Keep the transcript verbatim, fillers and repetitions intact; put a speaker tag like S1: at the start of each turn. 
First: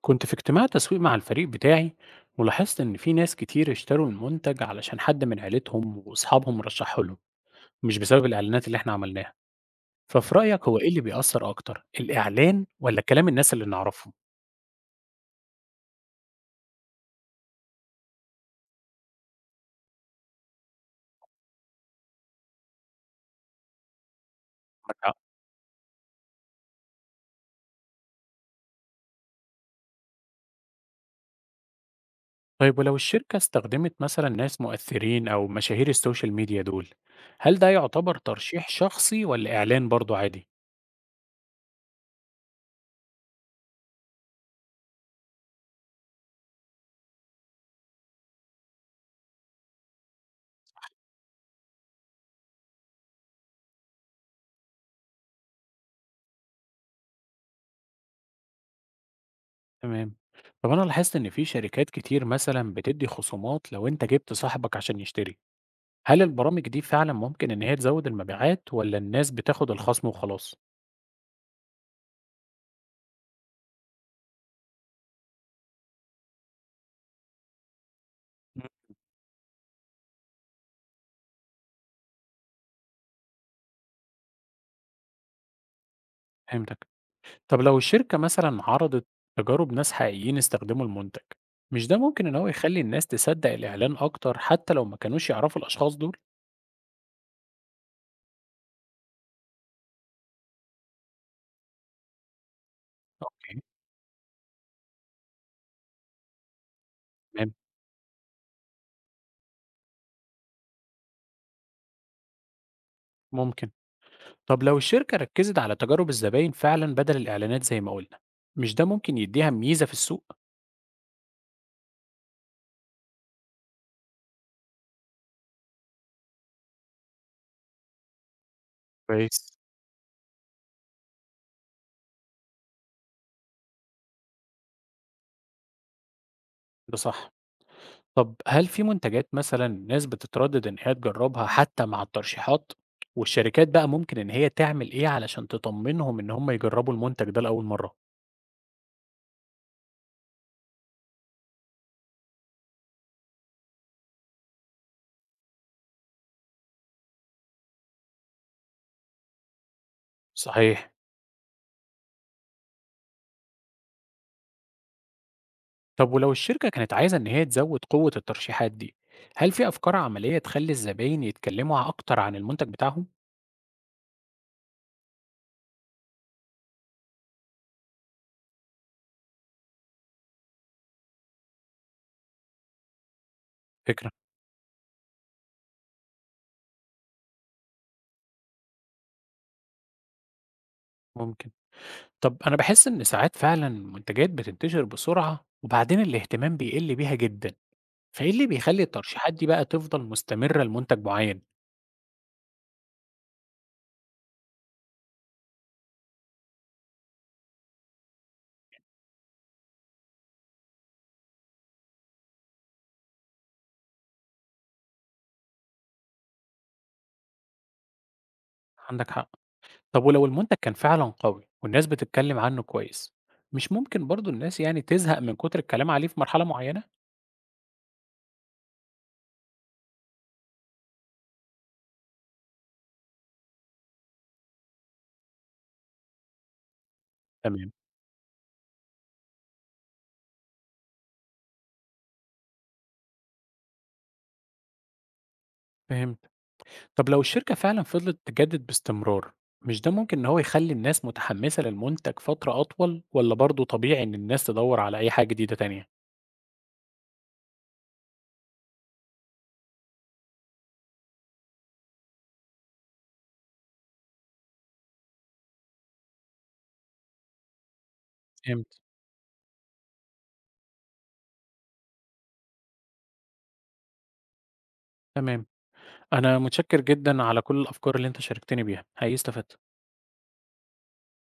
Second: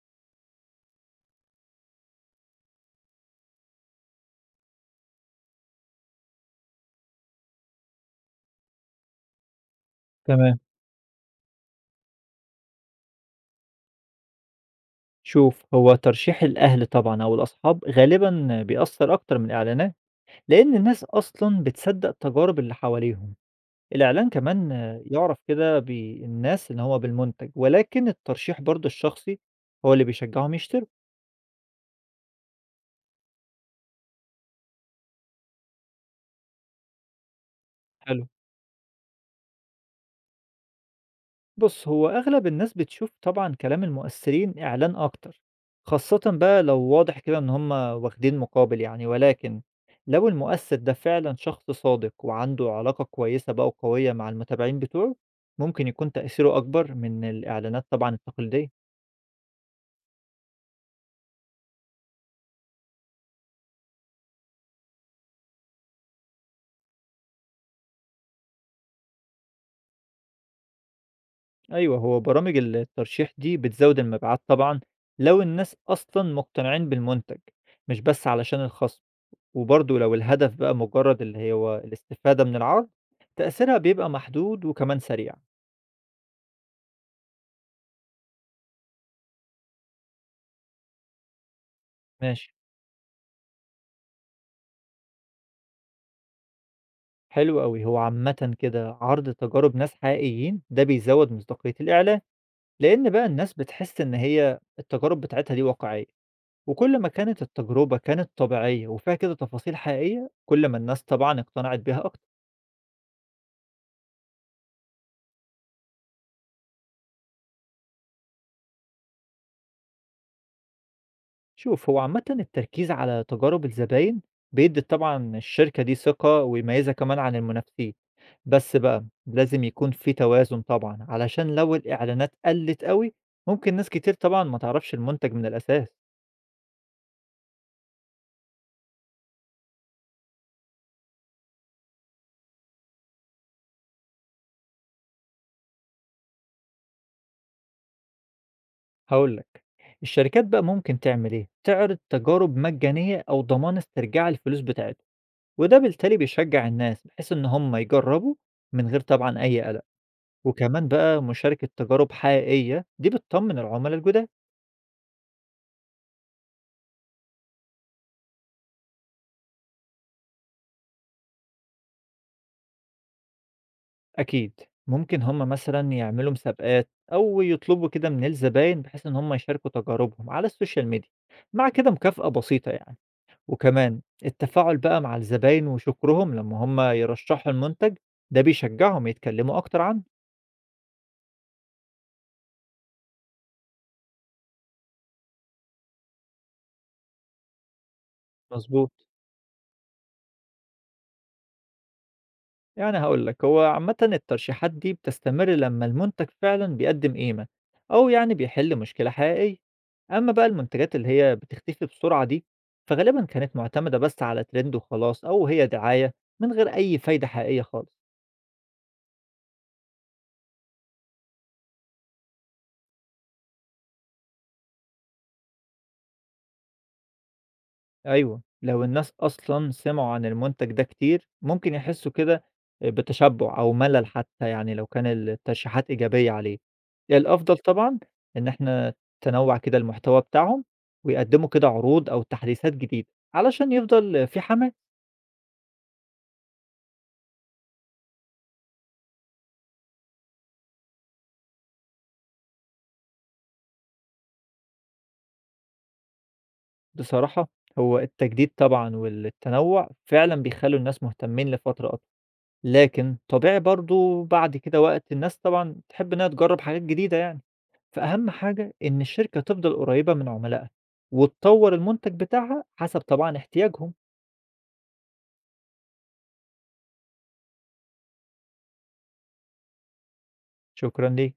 S1: كنت في اجتماع تسويق مع الفريق بتاعي، ولاحظت إن في ناس كتير اشتروا المنتج علشان حد من عيلتهم وأصحابهم رشحه لهم، مش بسبب الإعلانات اللي إحنا عملناها. ففي
S2: تمام.
S1: رأيك هو إيه اللي بيأثر أكتر، الإعلان ولا كلام الناس اللي نعرفهم؟
S2: شوف هو ترشيح الأهل طبعًا أو الأصحاب غالبًا بيأثّر أكتر من الإعلانات، لإن الناس أصلًا بتصدّق التجارب اللي حواليهم، الإعلان كمان
S1: معاك حق.
S2: يعرف كده بالناس إن هو بالمنتج، ولكن الترشيح برضه الشخصي هو اللي بيشجّعهم يشتروا.
S1: طيب ولو الشركة استخدمت مثلا ناس مؤثرين أو مشاهير السوشيال ميديا دول، هل ده يعتبر
S2: حلو.
S1: ترشيح شخصي ولا إعلان برضه عادي؟
S2: بُص، هو أغلب الناس بتشوف طبعًا كلام المؤثرين إعلان أكتر، خاصةً بقى لو واضح كده إن هم واخدين مقابل يعني، ولكن لو المؤثر ده فعلًا شخص صادق وعنده علاقة كويسة بقى وقوية مع المتابعين بتوعه، ممكن يكون تأثيره أكبر من الإعلانات طبعًا التقليدية.
S1: تمام. طب أنا لاحظت إن في شركات كتير مثلا بتدي خصومات لو أنت جبت صاحبك عشان يشتري. هل البرامج دي فعلًا ممكن إن هي تزوّد المبيعات والّا الناس بتاخد الخصم وخلاص؟
S2: أيوه، هو برامج ال الترشيح دي بتزود المبيعات طبعًا لو الناس أصلًا مقتنعين بالمنتج، مش بس علشان
S1: إمم.
S2: الخصم. وبرضه لو الهدف بقى مجرد اللي هو الاستفادة من العرض، تأثيرها بيبقى محدود وكمان سريع.
S1: فهمتك. طب لو الشركة مثلًا عرضت تجارب ناس حقيقيين استخدموا المنتج، مش ده ممكن إن هو
S2: ماشي،
S1: يخلّي الناس تصدق الإعلان أكتر حتى لو ما كانوش يعرفوا الأشخاص دول؟
S2: حلو أوي. هو عامةً كده عرض تجارب ناس حقيقيين ده بيزود مصداقية الإعلان، لأن بقى الناس
S1: أوكي.
S2: بتحس إن هي التجارب بتاعتها دي واقعية، وكل ما كانت
S1: تمام،
S2: التجربة كانت طبيعية وفيها كده تفاصيل حقيقية، كل ما الناس طبعًا اقتنعت بيها أكتر.
S1: ممكن. طب لو الشركة ركّزت على تجارب الزباين فعلًا بدل الإعلانات زي ما قُلنا، مش ده ممكن يدّيها ميزة في السوق؟
S2: شوف، هو عامةً التركيز على تجارب الزباين بيدي طبعًا الشركة دي ثقة ويميزها كمان عن المنافسين. بس بقى
S1: كويس.
S2: لازم يكون في توازن طبعًا، علشان لو الإعلانات قلّت أوي، ممكن ناس كتير طبعًا ما تعرفش المنتج من الأساس.
S1: ده صح. طب هل في منتجات مثلًا الناس بتتردد إن هي تجربها حتى مع الترشيحات؟ والشركات بقى ممكن إن هي تعمل إيه علشان تطمنهم إن هم يجربوا المنتج ده لأول مرة؟
S2: هاقول لك، الشركات بقى ممكن تعمل إيه، تعرض تجارب مجانية أو ضمان استرجاع الفلوس بتاعتهم، وده بالتالي بيشجع الناس بحيث إن هم يجربوا من غير طبعًا أي قلق، وكمان
S1: صحيح.
S2: بقى مشاركة تجارب حقيقية دي بتطمن العملا الجداد.
S1: طب ولو الشركة كانت عايزة إن هي تزود قوة الترشيحات دي، هل في أفكار عملية تخلي الزباين يتكلموا أكتر عن المنتج بتاعهم؟
S2: أكيد. ممكن هم مثلًا يعملوا مسابقات أو يطلبوا كده من الزباين بحيث إن هم يشاركوا تجاربهم على السوشيال ميديا، مع كده مكافأة بسيطة يعني. وكمان
S1: فكرة.
S2: التفاعل بقى مع الزباين وشكرهم لما هم يرشحوا المنتج، ده بيشجعهم يتكلموا أكتر عنه.
S1: ممكن. طب أنا بحس إن ساعات فعلًا منتجات بتنتشر بسرعة وبعدين الاهتمام بيقل بيها جدًا، فإيه اللي بيخلي
S2: مضبوط.
S1: الترشيحات دي بقى تفضل مستمرة لمنتج معين؟
S2: يعني هاقول لك، هو عامةً الترشيحات دي بتستمر لمّا المنتج فعلًا بيقدّم قيمة، أو يعني بيحل مشكلة حقيقية. أمّا بقى المنتجات اللي هي بتختفي بسرعة دي، فغالبًا كانت مُعتمدة بس على ترند وخلاص، أو هي دعاية من غير أي فايدة حقيقية خالص.
S1: عندك حق. طب ولو المنتج كان فعلًا قوي والناس بتتكلم عنه كويس، مش ممكن برضه الناس يعني تزهق من كتر الكلام عليه في مرحلة معينة؟
S2: أيوه، لو الناس أصلًا سمعوا عن المنتج ده كتير، ممكن يحسوا كده بتشبُّع أو ملل حتى يعني لو كان الترشيحات إيجابية عليه. يعني الأفضل
S1: تمام،
S2: طبعًا إن إحنا تنوّع كده المحتوى بتاعهم، ويقدّموا كده عروض أو تحديثات جديدة، علشان يفضل في حماس.
S1: فهمت. طب لو الشركة فعلًا فضلت تجدد باستمرار، مش ده ممكن إن هو يخلي الناس متحمسة للمنتج فترة أطول والّا برضه طبيعي إن الناس تدوّر على أي حاجة جديدة تانية؟
S2: بصراحة هو التجديد طبعًا والتنوّع فعلًا بيخلّوا الناس مهتمين لفترة أطول، لكن طبيعي برضه بعد كده وقت الناس طبعًا تحب إنها تجرّب حاجات جديدة يعني. فأهم حاجة
S1: فهمت،
S2: إن الشركة تفضل قريبة من عملائها، وتطور المنتج بتاعها حسب طبعًا احتياجهم.
S1: تمام. أنا متشكر جدًا على كل الأفكار اللي أنت شاركتني بيها، حقيقي استفدت.
S2: شكرًا ليك.